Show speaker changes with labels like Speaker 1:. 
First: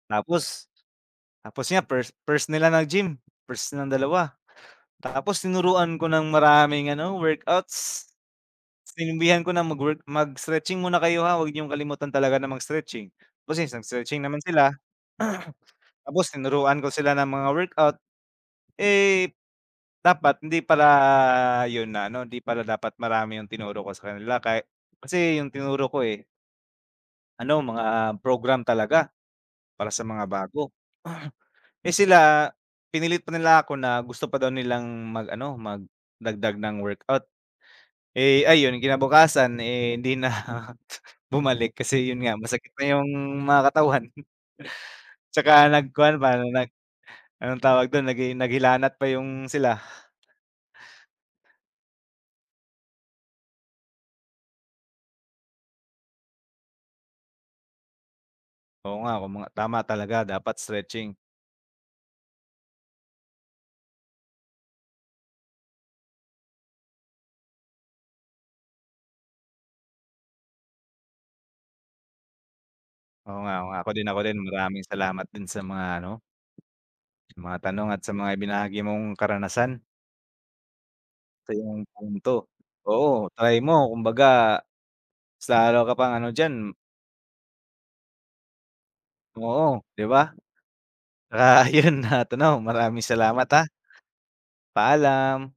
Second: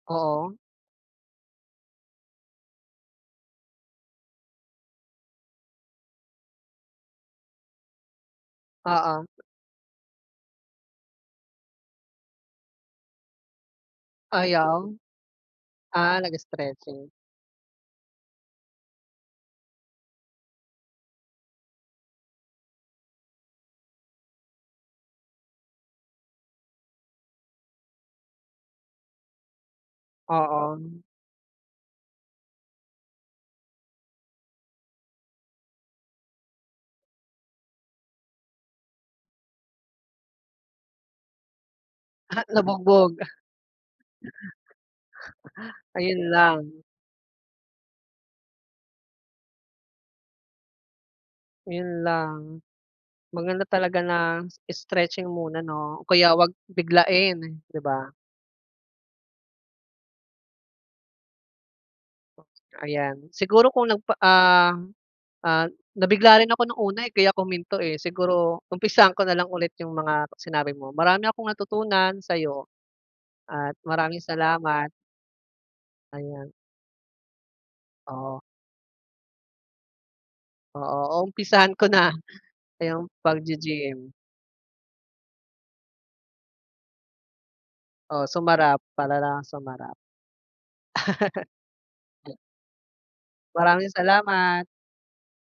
Speaker 1: Oo.
Speaker 2: Tapos tapos nga first first nila nag-gym, first nilang dalawa. Tapos tinuruan ko ng maraming ano workouts.
Speaker 1: Oo.
Speaker 2: Sinabihan ko na mag-work, mag-stretching muna kayo, ha, 'wag niyong kalimutan talaga na mag-stetching. Tapos nag-stretching naman sila.
Speaker 1: Ayaw? Ah,
Speaker 2: Tapos tinuruan ko
Speaker 1: nag-stretching.
Speaker 2: sila ng mga workout. Eh, dapat hindi pala 'yun na ano hindi pala dapat marami 'yung tinuro ko sa kanila kahit kasi 'yung tinuro ko, eh. Ano mga program talaga para sa mga bago.
Speaker 1: Oo.
Speaker 2: Eh, sila pinilit pa nila ako na gusto pa daw nilang mag-ano magdagdag ng workout. Eh, ayun kinabukasan, eh, hindi na bumalik kasi 'yun nga,
Speaker 1: Ah,
Speaker 2: masakit na 'yung
Speaker 1: nabugbog.
Speaker 2: mga katawan. Tsaka nag-kuwan
Speaker 1: Ayun
Speaker 2: pa, nag
Speaker 1: lang.
Speaker 2: anong tawag do'n, nag naghilanat pa 'yung sila.
Speaker 1: Ayun lang, maganda talaga na stretching muna, 'no? Kaya huwag biglain, di ba?
Speaker 2: Oo, nga kung mga tama talaga dapat stretching.
Speaker 1: Ayan siguro kung nagpa ah ah, nabigla rin ako ng una, eh, kaya ko huminto, eh. Siguro umpisahan ko na lang ulit 'yung mga sinabi mo, marami akong natutunan sa'yo.
Speaker 2: Oo nga, oo
Speaker 1: At
Speaker 2: nga. Ako din, ako
Speaker 1: maraming
Speaker 2: din, maraming
Speaker 1: salamat.
Speaker 2: salamat din sa mga ano mo.
Speaker 1: Ayan.
Speaker 2: Mga tanong at sa mga
Speaker 1: Oo.
Speaker 2: ibinahagi mong karanasan.
Speaker 1: Oo, uumpisahan
Speaker 2: Sa'yong
Speaker 1: ko na
Speaker 2: punto.
Speaker 1: 'yung
Speaker 2: Oo, try mo
Speaker 1: pagge-gym.
Speaker 2: kumbaga mas lalo ka pang ano diyan.
Speaker 1: Oh, sumarap talagang
Speaker 2: Oo,
Speaker 1: sumarap.
Speaker 2: di ba? Para, 'yun na at ano, maraming salamat, ah.
Speaker 1: Maraming salamat.
Speaker 2: Paalam.